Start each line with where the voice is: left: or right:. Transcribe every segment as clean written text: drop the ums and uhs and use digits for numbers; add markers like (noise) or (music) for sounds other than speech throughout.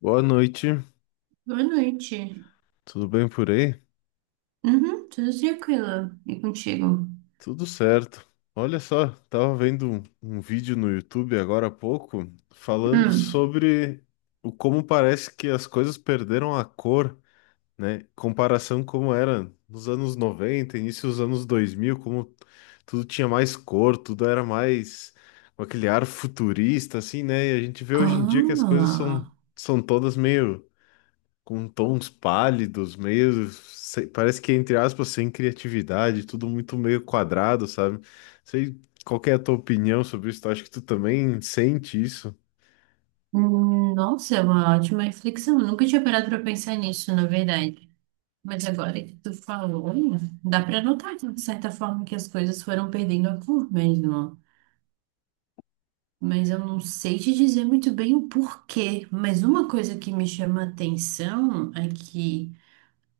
left: Boa noite,
right: Boa noite.
left: tudo bem por aí?
right: Uhum, tudo tranquilo. E contigo?
left: Tudo certo. Olha só, tava vendo um vídeo no YouTube agora há pouco falando
right: Hum.
left: sobre o como parece que as coisas perderam a cor, né? Comparação como era nos anos 90, início dos anos 2000, como tudo tinha mais cor, tudo era mais com aquele ar futurista, assim, né? E a gente vê hoje em dia que as coisas são,
right: Ah,
left: são todas meio com tons pálidos, meio, parece que, entre aspas, sem criatividade, tudo muito meio quadrado, sabe? Sei qual que é a tua opinião sobre isso, acho que tu também sente isso.
right: nossa, é uma ótima reflexão. Eu nunca tinha parado para pensar nisso, na verdade. Mas agora que tu falou, dá para notar que, de certa forma que as coisas foram perdendo a cor mesmo. Mas eu não sei te dizer muito bem o porquê. Mas uma coisa que me chama a atenção é que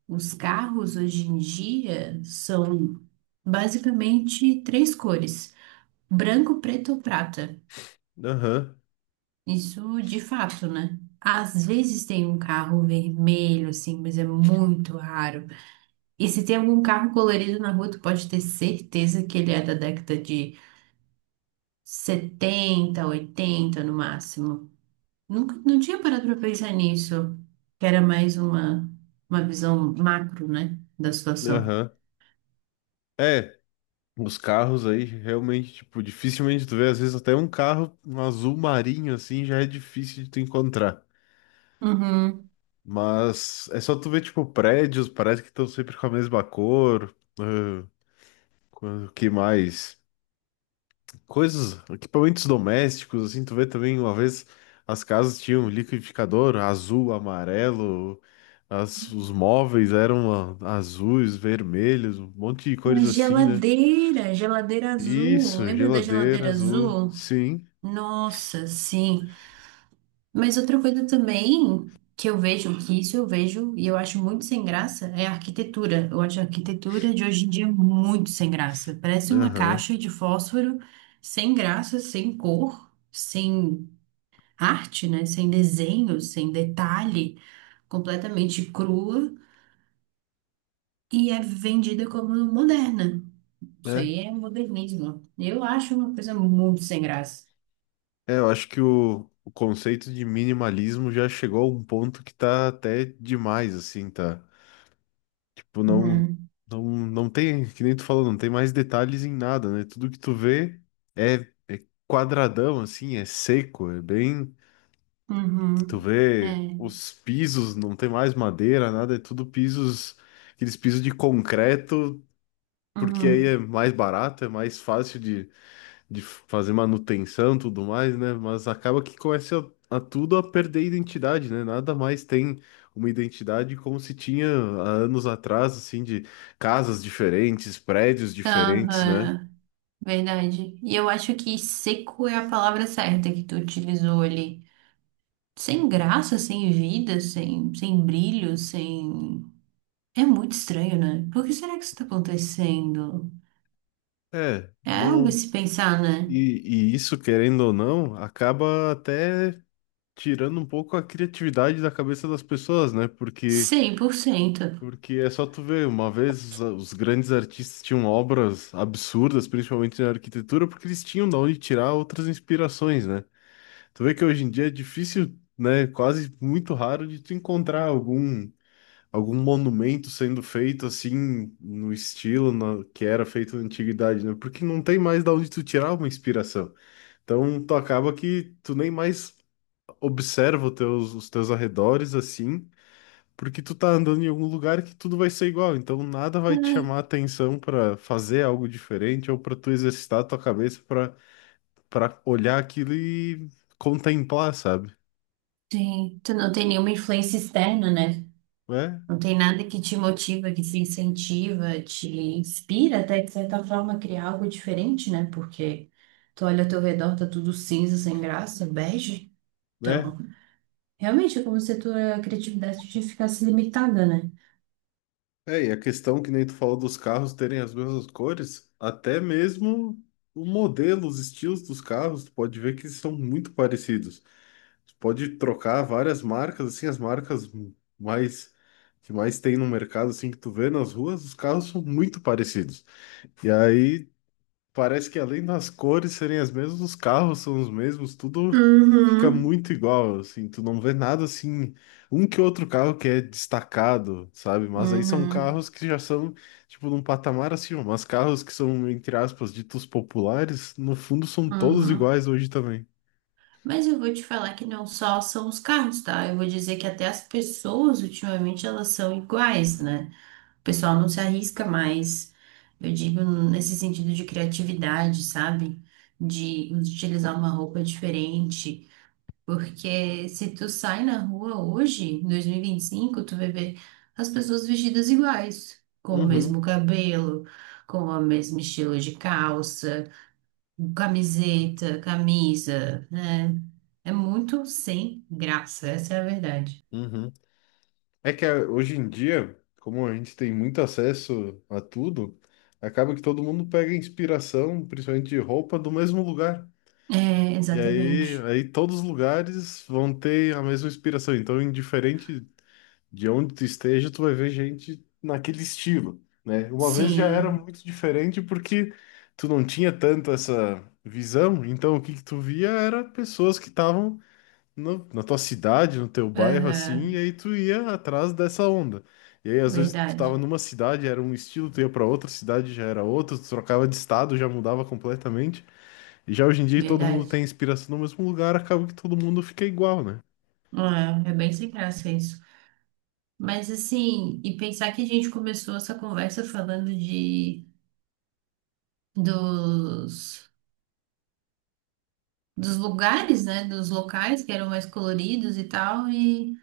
right: os carros hoje em dia são basicamente três cores. Branco, preto ou prata?
left: Aham,
right: Isso de fato, né? Às vezes tem um carro vermelho, assim, mas é muito raro. E se tem algum carro colorido na rua, tu pode ter certeza que ele é da década de 70, 80 no máximo. Nunca, não tinha parado pra pensar nisso, que era mais uma visão macro, né, da situação.
left: aham. É, os carros aí realmente, tipo, dificilmente tu vê, às vezes até um carro um azul marinho assim já é difícil de tu encontrar.
right: Uhum.
left: Mas é só tu ver, tipo, prédios, parece que estão sempre com a mesma cor. O que mais? Coisas, equipamentos domésticos, assim, tu vê também uma vez as casas tinham liquidificador azul, amarelo, os móveis eram azuis, vermelhos, um monte de
right: A
left: cores assim, né?
right: geladeira, geladeira azul.
left: Isso,
right: Lembra da
left: geladeira
right: geladeira
left: azul,
right: azul?
left: sim,
right: Nossa, sim. Mas outra coisa também que eu vejo, que isso eu vejo e eu acho muito sem graça, é a arquitetura. Eu acho a arquitetura de hoje em dia muito sem graça. Parece uma
left: aham,
right: caixa de fósforo sem graça, sem cor, sem arte, né? Sem desenho, sem detalhe, completamente crua e é vendida como moderna. Isso
left: né?
right: aí é modernismo. Eu acho uma coisa muito sem graça.
left: É, eu acho que o conceito de minimalismo já chegou a um ponto que tá até demais, assim, tá? Tipo, não,
right: Uhum.
left: não, não tem, que nem tu falou, não tem mais detalhes em nada, né? Tudo que tu vê é, é quadradão, assim, é seco, é bem. Tu
right: Uhum.
left: vê
right: É.
left: os pisos, não tem mais madeira, nada, é tudo pisos, aqueles pisos de concreto, porque aí é
right: Uhum.
left: mais barato, é mais fácil de fazer manutenção e tudo mais, né? Mas acaba que começa a tudo a perder identidade, né? Nada mais tem uma identidade como se tinha há anos atrás, assim, de casas diferentes, prédios diferentes, né?
right: Aham. Verdade. E eu acho que seco é a palavra certa que tu utilizou ali. Sem graça, sem vida, sem brilho, sem. É muito estranho, né? Por que será que isso tá acontecendo?
left: É,
right: É algo
left: não.
right: a se pensar, né?
left: E isso, querendo ou não, acaba até tirando um pouco a criatividade da cabeça das pessoas, né?
right: 100%.
left: Porque é só tu ver, uma vez os grandes artistas tinham obras absurdas, principalmente na arquitetura, porque eles tinham da onde tirar outras inspirações, né? Tu vê que hoje em dia é difícil, né, quase muito raro de tu encontrar algum monumento sendo feito assim no estilo que era feito na antiguidade, né? Porque não tem mais da onde tu tirar uma inspiração. Então tu acaba que tu nem mais observa os teus arredores assim porque tu tá andando em algum lugar que tudo vai ser igual, então nada vai te
right: É,
left: chamar a atenção pra fazer algo diferente ou pra tu exercitar a tua cabeça pra para olhar aquilo e contemplar, sabe?
right: sim. Tu não tem nenhuma influência externa, né?
left: É,
right: Não tem nada que te motiva, que te incentiva, te inspira até de certa forma a criar algo diferente, né? Porque tu olha ao teu redor, tá tudo cinza, sem graça, bege.
left: né?
right: Então. Realmente é como se a tua criatividade te ficasse limitada, né?
left: É, e a questão que nem tu falou dos carros terem as mesmas cores, até mesmo o modelo, os estilos dos carros, tu pode ver que eles são muito parecidos. Tu pode trocar várias marcas, assim, as marcas mais que mais tem no mercado, assim, que tu vê nas ruas, os carros são muito parecidos. E aí parece que além das cores serem as mesmas, os carros são os mesmos, tudo fica
right: Uhum.
left: muito igual, assim, tu não vê nada assim, um que outro carro que é destacado, sabe? Mas aí são
right: Uhum,
left: carros que já são, tipo, num patamar acima, mas carros que são, entre aspas, ditos populares, no fundo são todos
right: uhum.
left: iguais hoje também.
right: Mas eu vou te falar que não só são os carros, tá? Eu vou dizer que até as pessoas, ultimamente, elas são iguais, né? O pessoal não se arrisca mais, eu digo, nesse sentido de criatividade, sabe? De utilizar uma roupa diferente. Porque se tu sai na rua hoje, em 2025, tu vai ver as pessoas vestidas iguais, com o mesmo
left: Uhum,
right: cabelo, com o mesmo estilo de calça, camiseta, camisa, né? É muito sem graça, essa é a verdade.
left: uhum. É que hoje em dia, como a gente tem muito acesso a tudo, acaba que todo mundo pega inspiração, principalmente de roupa, do mesmo lugar.
right: É,
left: E aí,
right: exatamente.
left: aí todos os lugares vão ter a mesma inspiração. Então, indiferente de onde tu esteja, tu vai ver gente naquele estilo, né? Uma vez já era
right: Sim,
left: muito diferente porque tu não tinha tanto essa visão. Então, o que que tu via era pessoas que estavam na tua cidade, no teu bairro, assim, e
right: aham,
left: aí tu ia atrás dessa onda. E aí, às vezes, tu
right: verdade,
left: tava numa cidade, era um estilo, tu ia pra outra cidade, já era outro, tu trocava de estado, já mudava completamente. Já hoje em dia todo mundo
right: verdade.
left: tem inspiração no mesmo lugar, acaba que todo mundo fica igual, né?
right: É, é bem sem graça isso. Mas assim, e pensar que a gente começou essa conversa falando de dos, dos lugares, né? Dos locais que eram mais coloridos e tal, e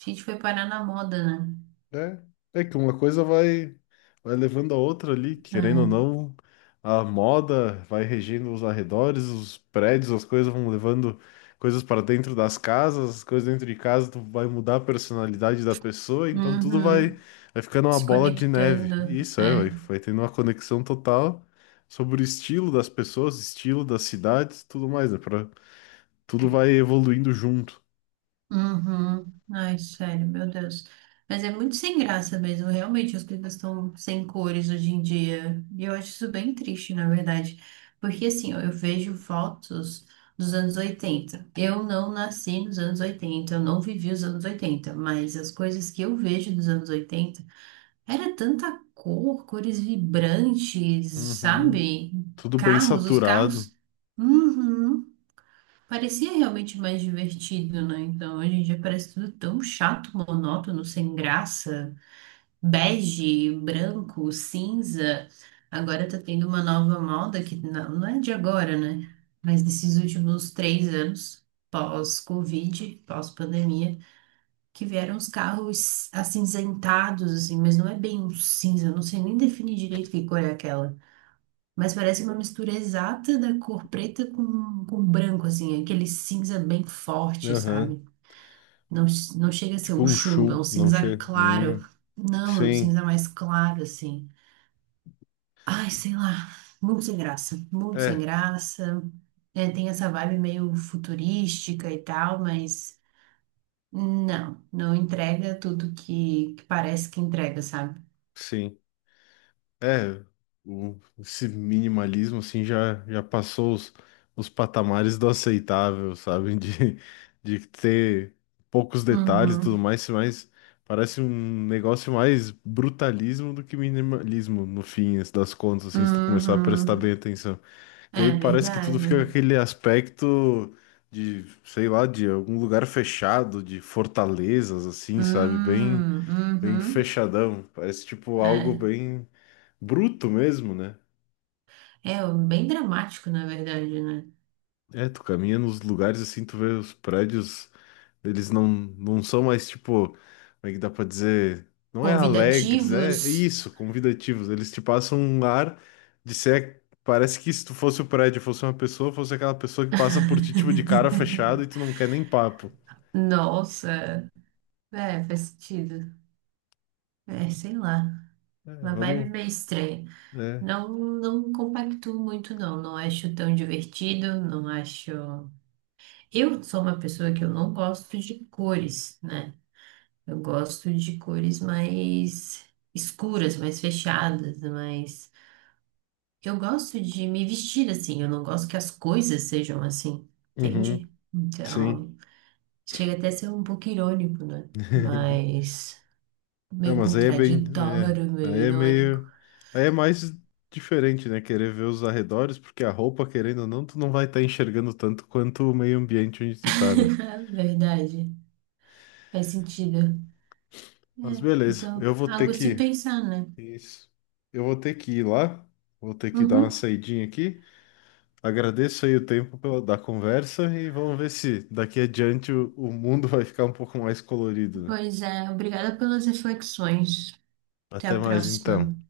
right: a gente foi parar na moda, né?
left: É, que uma coisa vai levando a outra ali, querendo ou
right: É.
left: não, a moda vai regendo os arredores, os prédios, as coisas vão levando coisas para dentro das casas, as coisas dentro de casa tu vai mudar a personalidade da pessoa, então tudo vai,
right: Uhum.
left: vai ficando uma
right: Se
left: bola de neve.
right: conectando.
left: Isso é, vai,
right: É.
left: vai tendo uma conexão total sobre o estilo das pessoas, estilo das cidades, tudo mais, né? Pra, tudo vai evoluindo junto.
right: Uhum. Ai, sério, meu Deus. Mas é muito sem graça mesmo. Realmente, as coisas estão sem cores hoje em dia. E eu acho isso bem triste, na verdade. Porque, assim, ó, eu vejo fotos dos anos 80. Eu não nasci nos anos 80, eu não vivi os anos 80. Mas as coisas que eu vejo dos anos 80 era tanta cor, cores vibrantes,
left: Uhum.
right: sabe?
left: Tudo bem
right: Carros, os
left: saturado.
right: carros. Uhum. Parecia realmente mais divertido, né? Então, hoje em dia parece tudo tão chato, monótono, sem graça, bege, branco, cinza. Agora tá tendo uma nova moda que não, não é de agora, né? Mas desses últimos 3 anos, pós-Covid, pós-pandemia, que vieram os carros acinzentados, assim, mas não é bem um cinza, eu não sei nem definir direito que cor é aquela. Mas parece uma mistura exata da cor preta com branco, assim, aquele cinza bem forte,
left: Aham.
right: sabe? Não, não chega a ser
left: Tipo
right: um
left: um
right: chumbo, é um
left: chum, não
right: cinza
left: chega.
right: claro.
left: Hum.
right: Não, é um
left: Sim.
right: cinza mais claro, assim. Ai, sei lá, muito sem graça, muito sem
left: É,
right: graça. É, tem essa vibe meio futurística e tal, mas não, não entrega tudo que parece que entrega, sabe?
left: sim. É, esse minimalismo assim já passou os patamares do aceitável, sabe? (laughs) De ter poucos detalhes e tudo
right: Uhum,
left: mais, mas parece um negócio mais brutalismo do que minimalismo no fim das contas, assim, se tu começar a prestar bem
right: uhum,
left: atenção. Que aí
right: é
left: parece que tudo
right: verdade.
left: fica com aquele aspecto de, sei lá, de algum lugar fechado, de fortalezas, assim, sabe? Bem
right: Uhum.
left: fechadão. Parece tipo algo
right: É.
left: bem bruto mesmo, né?
right: É bem dramático, na verdade, né?
left: É, tu caminha nos lugares assim, tu vê os prédios. Eles não são mais, tipo, como é que dá pra dizer? Não é alegres, é
right: Convidativos.
left: isso, convidativos. Eles te passam um ar de ser. Parece que se tu fosse o prédio, fosse uma pessoa, fosse aquela pessoa que passa por ti, tipo, de cara
right: (laughs)
left: fechada e tu não quer nem papo.
right: Nossa, é, faz sentido. É, sei lá,
left: É,
right: uma vibe
left: vamos.
right: meio estranha.
left: É.
right: Não, não compactuo muito, não. Não acho tão divertido, não acho. Eu sou uma pessoa que eu não gosto de cores, né? Eu gosto de cores mais escuras, mais fechadas, mais. Eu gosto de me vestir assim, eu não gosto que as coisas sejam assim,
left: Uhum,
right: entende?
left: sim.
right: Então, chega até a ser um pouco irônico, né?
left: (laughs)
right: Mas
left: É,
right: meio
left: mas aí é bem. É,
right: contraditório, meio
left: aí é
right: irônico.
left: meio. Aí é mais diferente, né? Querer ver os arredores, porque a roupa, querendo ou não, tu não vai estar enxergando tanto quanto o meio ambiente onde tu tá, né?
right: (laughs) Verdade, faz sentido.
left: Mas
right: É,
left: beleza,
right: então,
left: eu vou ter
right: algo a se
left: que.
right: pensar, né?
left: Isso. Eu vou ter que ir lá, vou ter que dar uma
right: Uhum.
left: saidinha aqui. Agradeço aí o tempo pela, da conversa e vamos ver se daqui adiante o mundo (laughs) vai ficar um pouco mais colorido, né?
right: Pois é, obrigada pelas reflexões. Até
left: Até
right: a
left: mais então.
right: próxima.